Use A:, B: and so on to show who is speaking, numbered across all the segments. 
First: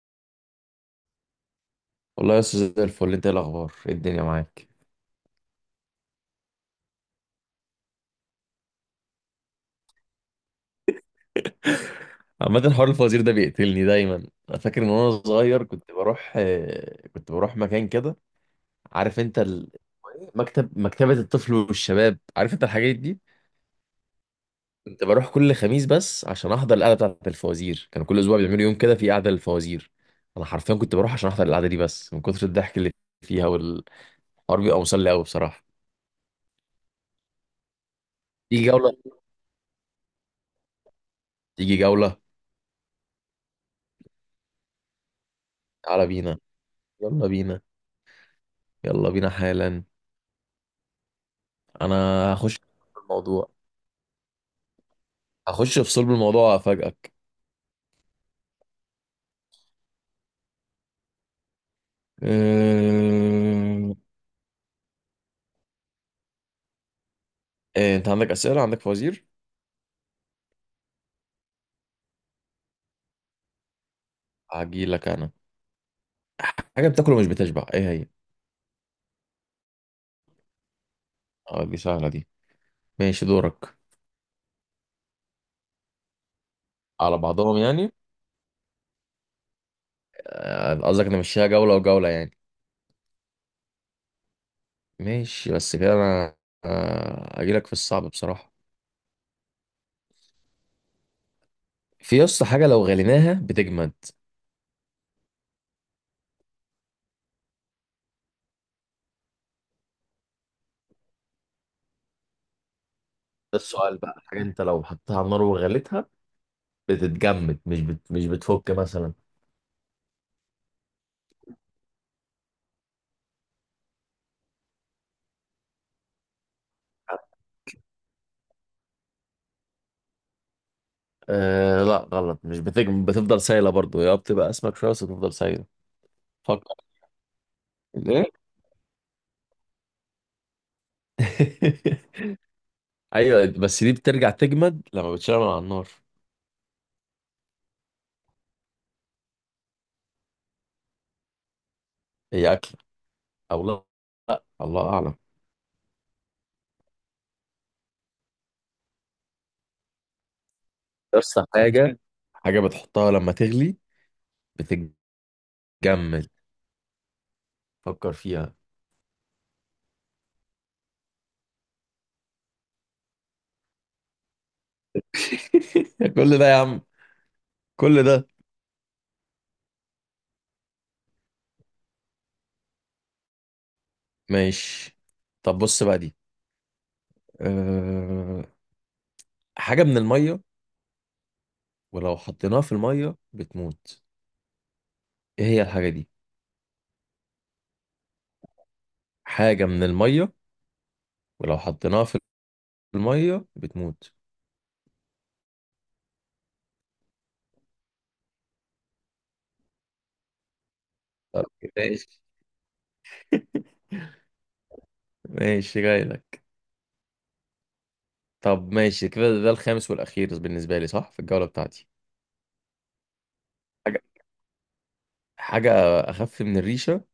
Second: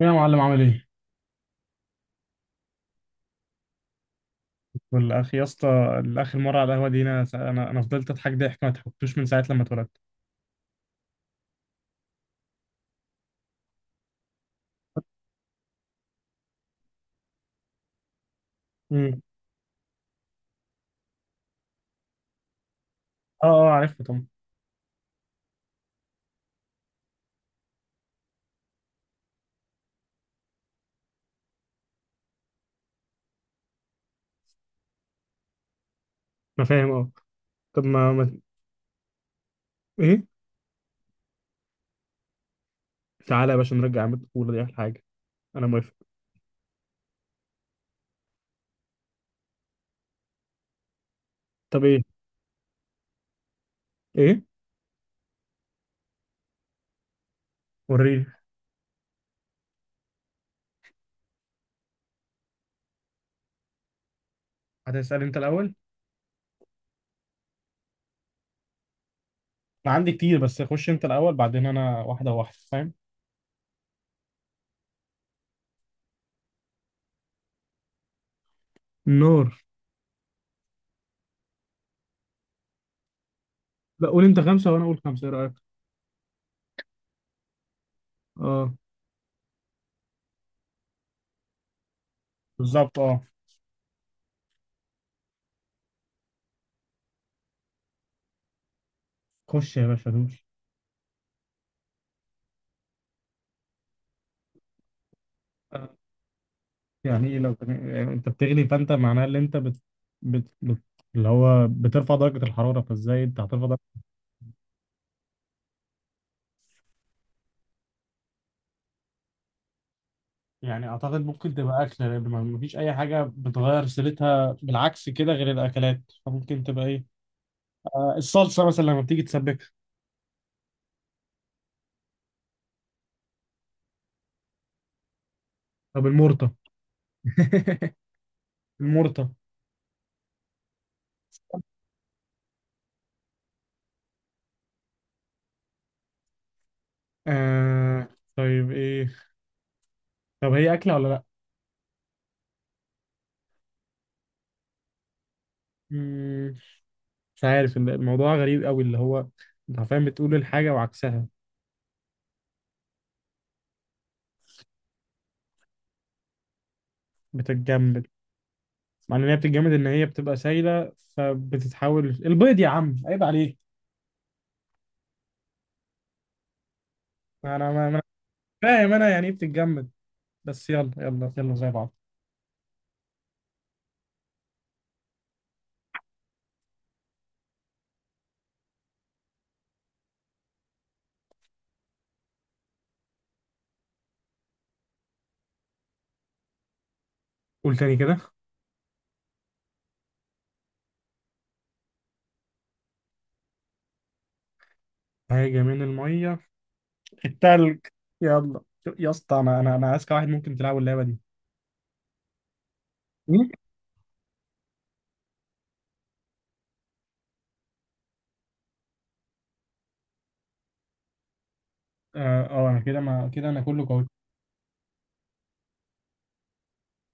A: يا معلم عامل ايه؟
B: والله يا استاذ، زي الفل. انت ايه الاخبار؟ ايه الدنيا معاك؟
A: والأخ يا اسطى. الأخ المرة على القهوة دي أنا فضلت أضحك ضحك ما ضحكتوش من ساعة لما اتولدت.
B: عامة، حوار الفوازير ده بيقتلني دايما. انا فاكر ان وانا صغير كنت بروح مكان كده.
A: امم
B: عارف انت مكتبة الطفل والشباب؟ عارف انت الحاجات دي؟
A: أه أه، عارفها طبعا.
B: كنت بروح كل خميس بس عشان احضر القعدة بتاعة الفوازير. كان كل اسبوع بيعملوا يوم كده في قعدة للفوازير. انا حرفيا كنت بروح عشان احضر القعدة دي بس من كتر الضحك اللي فيها، والحوار بيبقى مسلي قوي بصراحة.
A: انا فاهم، اه. طب ما, ما
B: تيجي جولة؟
A: ايه؟
B: تيجي جولة؟
A: تعالى يا باشا، نرجع عماد الطفوله دي احلى حاجه. انا موافق.
B: تعالى بينا. يلا بينا. يلا بينا حالا.
A: طب
B: انا
A: ايه؟
B: هخش في الموضوع.
A: ايه؟
B: هخش في صلب الموضوع وافاجئك.
A: وريني.
B: أه...
A: هتسأل أنت الأول؟
B: إيه، انت عندك اسئله؟ عندك فوازير؟
A: أنا عندي كتير، بس خش أنت الأول بعدين أنا، واحدة واحدة، فاهم؟
B: هجيلك انا. حاجه بتاكله مش بتشبع، ايه هي؟
A: النار.
B: اه، دي سهله دي. ماشي، دورك.
A: لا، قول انت خمسه وانا اقول خمسه، ايه رايك؟
B: على بعضهم يعني؟
A: اه،
B: آه، قصدك انا مشيها جوله وجوله يعني.
A: بالظبط أه.
B: ماشي. بس كده انا هجيلك في الصعب بصراحه.
A: خش يا باشا دوس.
B: في يسطا حاجه لو غليناها بتجمد.
A: يعني ايه يعني انت بتغلي فانت معناه ان انت بت... بت... اللي هو بترفع درجة الحرارة، فازاي انت
B: ده
A: هترفع
B: السؤال
A: درجة؟
B: بقى. حاجه انت لو حطيتها على النار وغليتها بتتجمد، مش بتفك مثلا.
A: يعني اعتقد ممكن تبقى اكله، لان ما فيش اي حاجه بتغير سيرتها بالعكس كده غير الاكلات، فممكن تبقى ايه، آه، الصلصه مثلا لما بتيجي تسبكها.
B: أه، لا غلط. مش بتجمد، بتفضل سايله برضو، يا بتبقى اسمك شويه بس بتفضل سايله.
A: طب المرطة؟
B: فكر. ايه؟
A: المرطه.
B: ايوه بس دي بترجع تجمد لما بتشتغل على النار.
A: آه. طيب ايه؟ طب هي أكلة ولا لأ؟
B: هي اكله او لا، الله اعلم.
A: مم، مش عارف الموضوع غريب قوي، اللي هو انت عارفين بتقول الحاجة وعكسها.
B: بس حاجه، حاجه بتحطها لما تغلي بتتجمد.
A: بتتجمد؟
B: فكر فيها.
A: معنى ان هي بتتجمد ان هي بتبقى سايله، فبتتحول البيض يا عم، عيب عليك.
B: كل ده يا عم،
A: انا ما ما-
B: كل ده.
A: فاهم انا يعني ايه بتتجمد، بس يلا يلا يلا زي بعض.
B: ماشي. طب بص بقى دي. أه... حاجه من الميه ولو حطيناها في الميه بتموت، ايه هي الحاجه دي؟
A: قول تاني كده.
B: حاجه من الميه، ولو حطيناها في الميه بتموت.
A: حاجه من الميه؟ التلج. يلا. يا اسطى، انا اذكى واحد ممكن تلعب اللعبه دي.
B: طب ماشي.
A: مين؟
B: ماشي جاي. طب ماشي كده، ده الخامس والاخير بالنسبه لي صح في الجوله بتاعتي.
A: اه، آه، انا كده، ما كده انا كله
B: حاجة،
A: قوي.
B: حاجه اخف من الريشه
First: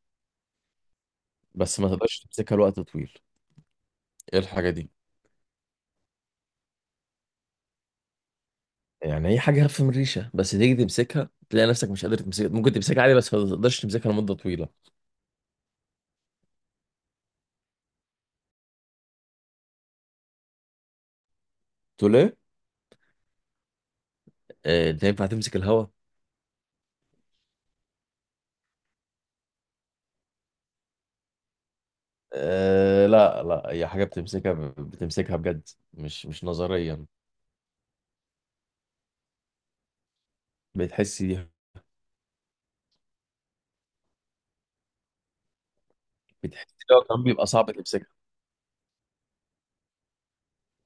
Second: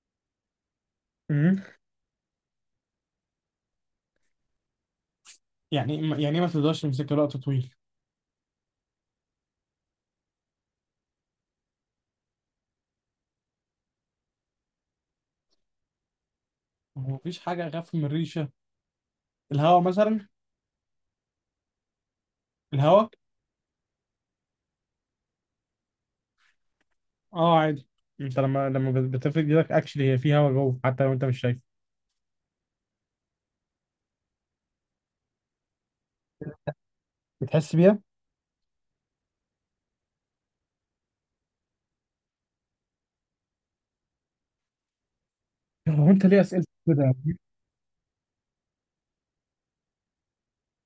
A: مم.
B: بس ما تقدرش تمسكها لوقت طويل، ايه الحاجه دي؟
A: يعني إيه يعني إيه ما تقدرش تمسك وقت طويل؟
B: يعني هي حاجه اخف من الريشه بس تيجي تمسكها تلاقي نفسك مش قادر تمسكها. ممكن تمسكها عادي بس ما تقدرش تمسكها لمده طويله.
A: هو مفيش حاجه اخف من الريشه؟ الهواء مثلا.
B: تقول ايه؟
A: الهواء.
B: آه، انت ينفع تمسك الهوا؟
A: اه عادي. انت لما بتفرد ايدك اكشلي هي في هواء جوه حتى لو انت مش شايف.
B: آه، لا لا، هي حاجه بتمسكها، بتمسكها بجد، مش نظريا.
A: بتحس بيها.
B: بتحس دي،
A: هو انت ليه
B: بتحس
A: اسئلتك
B: إن هو
A: كده؟
B: كمان بيبقى صعب تمسكها.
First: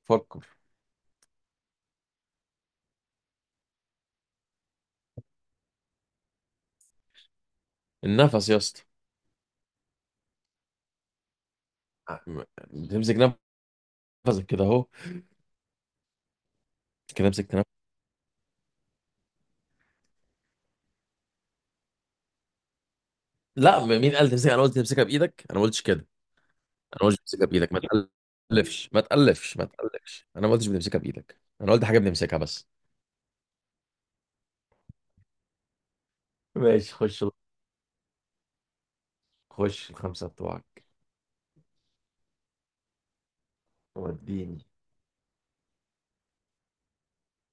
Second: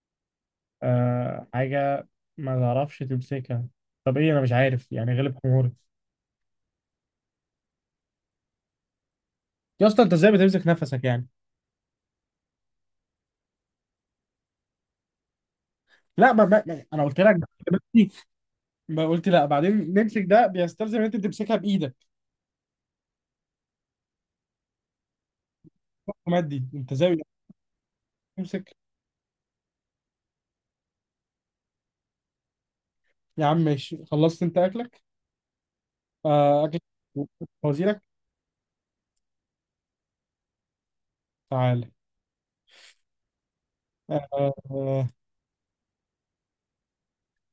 B: فكر.
A: آه، حاجه ما تعرفش تمسكها. طب ايه؟ انا مش عارف، يعني غلب حموري.
B: النفس يا اسطى.
A: يا اسطى، انت ازاي بتمسك نفسك يعني؟
B: بتمسك نفسك كده اهو.
A: لا ما, ما, ما انا قلت
B: كده
A: لك.
B: امسك.
A: دلوقتي- ما قلت لا بعدين نمسك، ده بيستلزم ان انت تمسكها بايدك.
B: لا، مين قال تمسكها؟ انا قلت تمسكها بايدك؟ انا ما قلتش كده.
A: مادي انت
B: انا ما قلتش
A: ازاي
B: تمسكها بايدك. ما
A: تمسك؟
B: تقلفش ما تقلفش ما تقلفش انا ما قلتش بنمسكها بايدك، انا قلت حاجه بنمسكها بس.
A: يا عم ماشي، خلصت انت اكلك. آه اكل.
B: ماشي خش،
A: وزيرك.
B: خش الخمسة بتوعك.
A: تعالى. آه.
B: وديني.
A: آه،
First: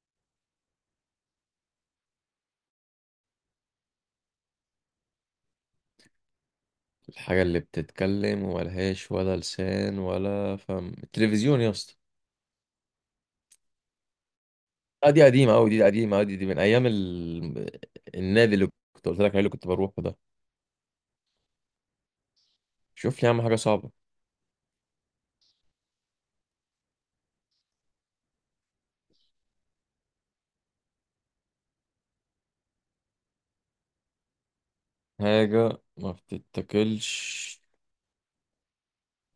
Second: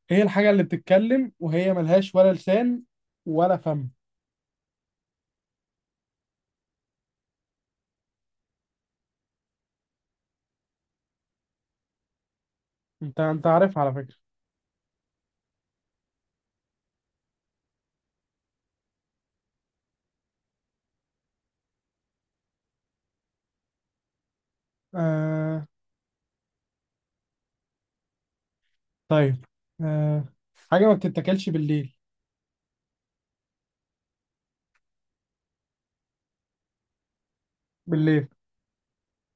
A: هي الحاجه اللي بتتكلم وهي ملهاش ولا لسان ولا فم.
B: الحاجه اللي بتتكلم وملهاش ولا لسان ولا فم، التلفزيون يا اسطى.
A: انت انت عارف على فكره.
B: آه، دي قديمه قوي، دي قديمه قوي، دي من ايام النادي اللي كنت قلت لك عليه، اللي كنت بروحه ده. شوف لي يا عم حاجه صعبه.
A: آه. طيب. آه. حاجة ما بتتاكلش بالليل.
B: حاجه ما بتتاكلش
A: بالليل.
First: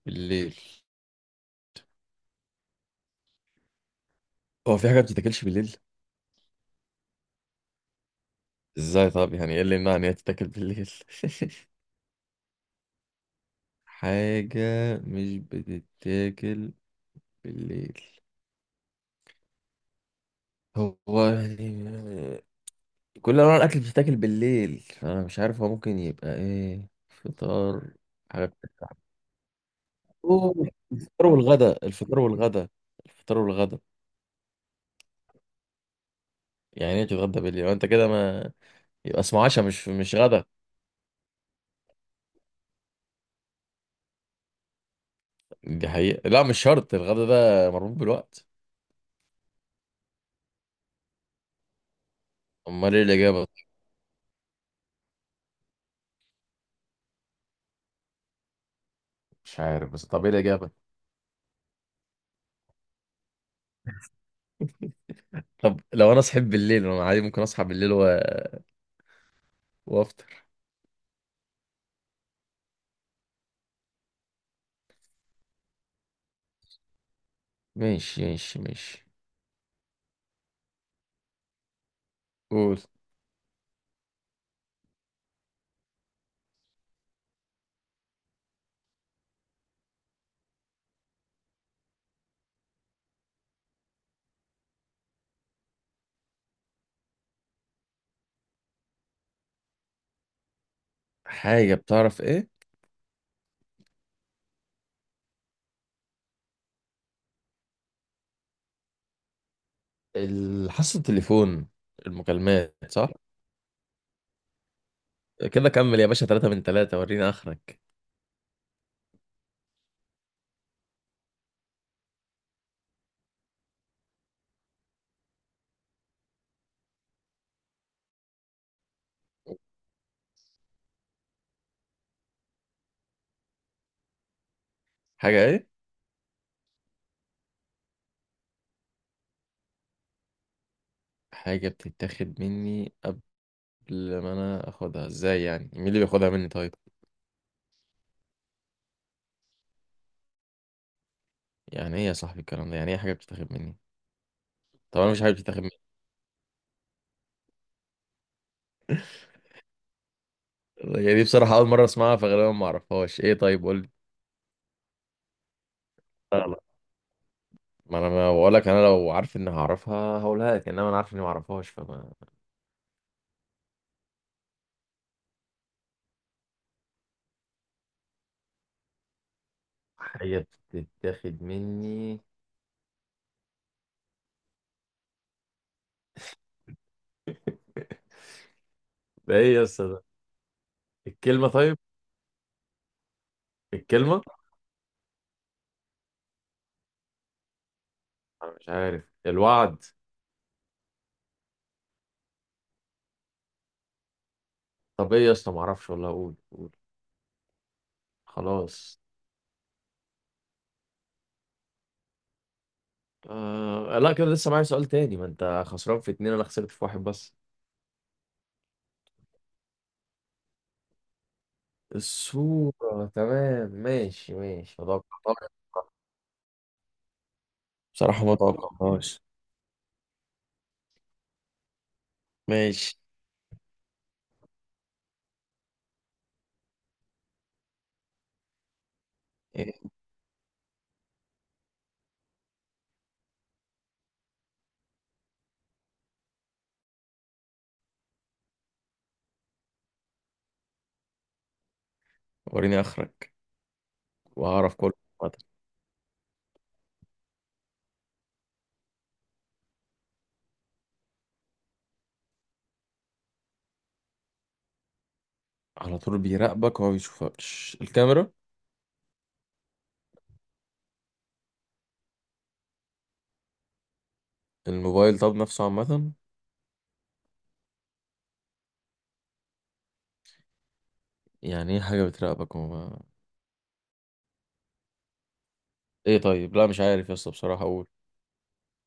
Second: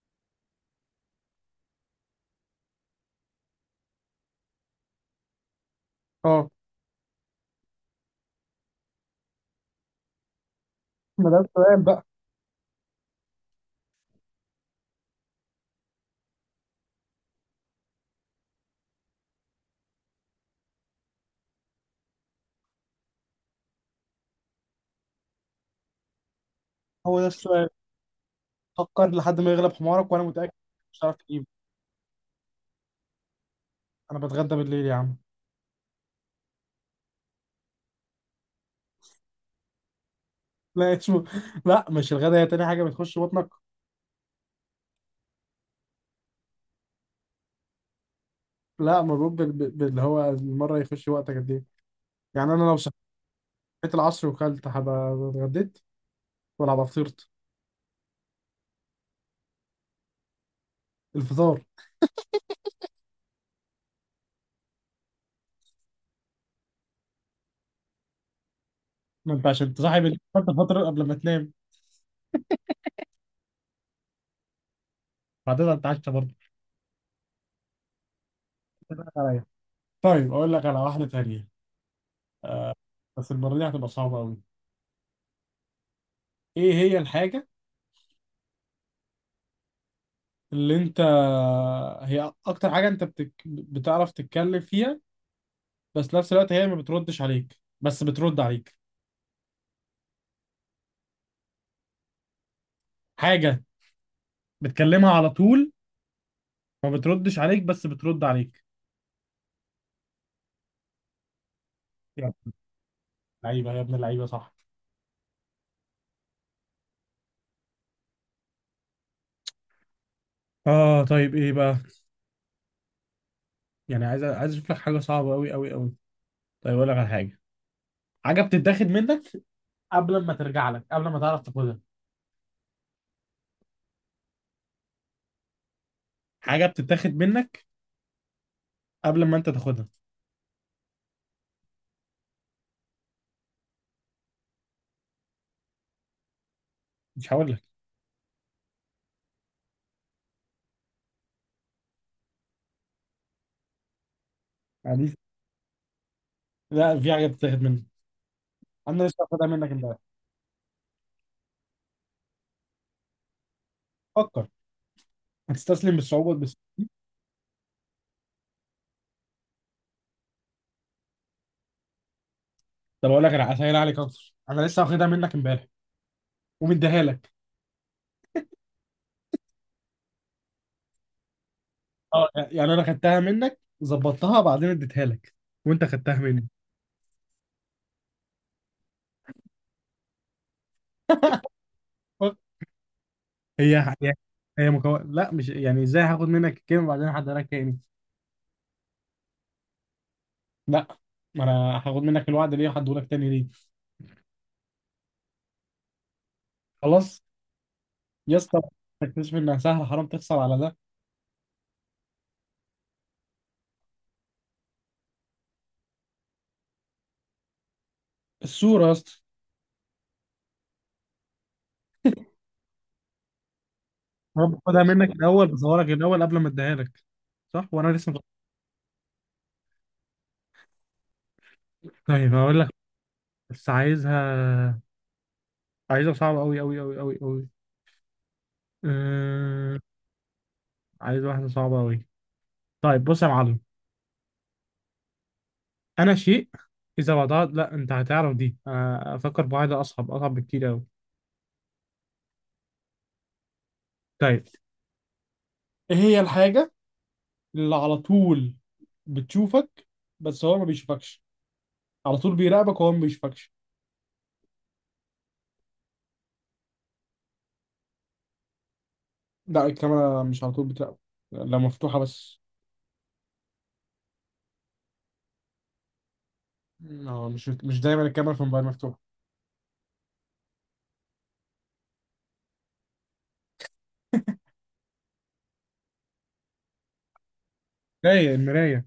B: بالليل. هو في حاجه ما بتتاكلش بالليل؟
A: اه.
B: ازاي؟ طب يعني ايه اللي يمنع ان هي تتاكل بالليل؟
A: ما ده السؤال بقى.
B: حاجة مش بتتاكل بالليل، هو يعني كل انواع الاكل بتتاكل بالليل؟ انا مش عارف، هو ممكن يبقى ايه،
A: هو ده السؤال.
B: فطار؟ حاجة بتتعب.
A: فكر لحد ما يغلب حمارك، وانا متأكد
B: أوه،
A: مش هتعرف
B: الفطار
A: تجيبه.
B: والغدا الفطار والغدا الفطار والغدا
A: انا بتغدى بالليل يا عم.
B: يعني ايه تتغدى بالليل وانت كده ما، يبقى اسمه عشاء مش غدا.
A: لا اسمه لا مش الغدا، هي تاني حاجة بتخش بطنك.
B: دي حقيقة، لا مش شرط، الغدا ده مربوط بالوقت.
A: لا مربوط باللي هو المرة يخش وقتك قد ايه. يعني انا لو صحيت
B: امال ايه الاجابة؟
A: العصر وكلت هبقى اتغديت ولا هبقى فطرت؟
B: مش عارف، بس طب ايه الاجابة؟
A: الفطار.
B: طب لو انا صحيت بالليل انا عادي ممكن اصحى بالليل و...
A: ما انت عشان تصاحب
B: وافطر
A: الفطر فترة قبل ما تنام، بعدين هتتعشى برضه.
B: ماشي ماشي ماشي.
A: عليا. طيب اقول لك على واحدة تانية،
B: قول.
A: بس المرة دي هتبقى صعبة قوي. ايه هي الحاجة اللي انت، هي اكتر حاجه انت بتعرف تتكلم فيها، بس نفس الوقت هي ما بتردش عليك بس بترد عليك.
B: حاجة بتعرف ايه؟
A: حاجه بتكلمها على طول، ما بتردش عليك بس بترد عليك.
B: حاسة التليفون،
A: يا ابن
B: المكالمات، صح؟
A: اللعيبه، يا ابن اللعيبه، صح.
B: كده كمل يا باشا، 3 من 3، وريني اخرك.
A: اه، طيب ايه بقى؟ يعني عايز اشوف لك حاجه صعبه قوي قوي قوي. طيب اقول لك على حاجه. حاجه بتتاخد منك قبل ما ترجع لك، قبل ما تعرف تاخدها.
B: حاجة ايه؟
A: حاجه بتتاخد منك قبل ما انت تاخدها.
B: حاجة بتتاخد مني قبل ما انا اخدها، ازاي يعني؟ مين اللي بياخدها مني طيب؟
A: مش هقول لك،
B: يعني ايه يا صاحبي الكلام ده؟ يعني ايه حاجة بتتاخد مني؟ طب انا
A: يعني.
B: مش حاجة بتتاخد مني.
A: لا، في حاجه بتتاخد منك، انا لسه واخدها منك امبارح.
B: يعني دي بصراحة اول مرة اسمعها فغالبا ما اعرفهاش، ايه؟ طيب قول
A: فكر. هتستسلم بالصعوبه؟
B: لي. ما انا ما بقول لك، انا لو عارف اني هعرفها هقولها لك، انما انا عارف اني ما اعرفهاش فما.
A: طب اقول لك، انا هسهل عليك اكتر، انا لسه واخدها منك امبارح ومديها لك.
B: حاجه بتتاخد مني،
A: اه، يعني انا خدتها منك ظبطتها بعدين اديتها لك، وانت خدتها مني.
B: ده ايه يا اسطى ده؟ الكلمه؟ طيب
A: أوك. هي هي
B: الكلمه.
A: هي لا مش يعني ازاي هاخد منك الكلمه وبعدين هديها لك تاني؟
B: انا مش عارف، الوعد؟
A: لا، ما انا هاخد منك الوعد ليه وهديه لك تاني ليه؟
B: طب ايه يا اسطى، ما اعرفش والله، اقول قول.
A: خلاص. يا اسطى،
B: خلاص.
A: تكتشف انها سهله، حرام تخسر على ده.
B: آه لا، كده لسه معايا سؤال تاني، ما انت خسران في اتنين انا خسرت في واحد بس.
A: الصوره يا اسطى.
B: الصوره، تمام ماشي
A: انا
B: ماشي،
A: باخدها منك الاول
B: متوقعتهاش.
A: بصورها لك الاول قبل ما اديها لك، صح، وانا لسه مش-
B: بصراحه ما توقعتهاش.
A: طيب هقول لك،
B: ماشي.
A: بس عايزها، عايزها صعبه قوي قوي قوي قوي قوي.
B: إيه،
A: عايز واحدة صعبة أوي. طيب بص يا معلم، أنا شيء إذا وضعت، لا أنت هتعرف دي، أنا أفكر بواحدة أصعب، أصعب بكتير أوي.
B: وريني اخرك
A: طيب
B: وهعرف كله عامة.
A: ايه هي الحاجة اللي على طول بتشوفك بس هو ما بيشوفكش؟ على طول بيراقبك وهو ما بيشوفكش.
B: على طول بيراقبك وما بيشوفكش، الكاميرا؟
A: لا، الكاميرا مش على طول بتراقبك. لا مفتوحة بس.
B: الموبايل طب، نفسه عامة.
A: اه، مش مش دايما الكاميرا في الموبايل مفتوحة.
B: يعني ايه حاجة بتراقبك وما، ايه؟ طيب لا مش عارف يا اسطى بصراحة، اقول.
A: هي المراية.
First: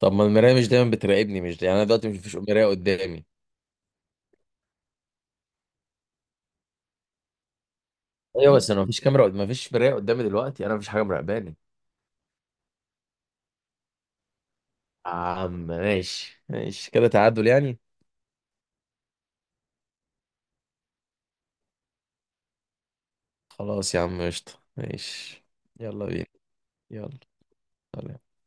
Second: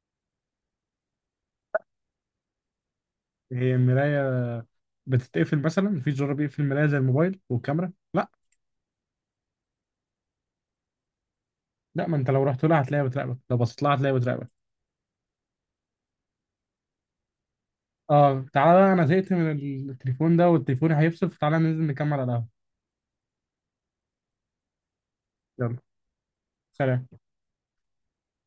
B: طب ما المراية مش دايما بتراقبني، مش يعني انا دلوقتي مش مفيش مراية قدامي.
A: هي المراية بتتقفل مثلا؟ مفيش زرار بيقفل المراية زي الموبايل والكاميرا، لا.
B: ايوه بس انا مفيش كاميرا مفيش مراية قدامي دلوقتي، انا مفيش حاجة مراقباني.
A: لا، ما أنت لو رحت لها هتلاقيها بتراقبك، لو بصيت لها هتلاقيها بتراقبك.
B: يا عم ماشي ماشي كده، تعادل يعني.
A: اه، تعالى بقى، انا زهقت من التليفون ده والتليفون هيفصل، فتعالى ننزل نكمل على القهوة.
B: خلاص يا عم، قشطة، ماشي.
A: يلا.
B: يلا بينا.
A: سلام
B: يلا. سلام.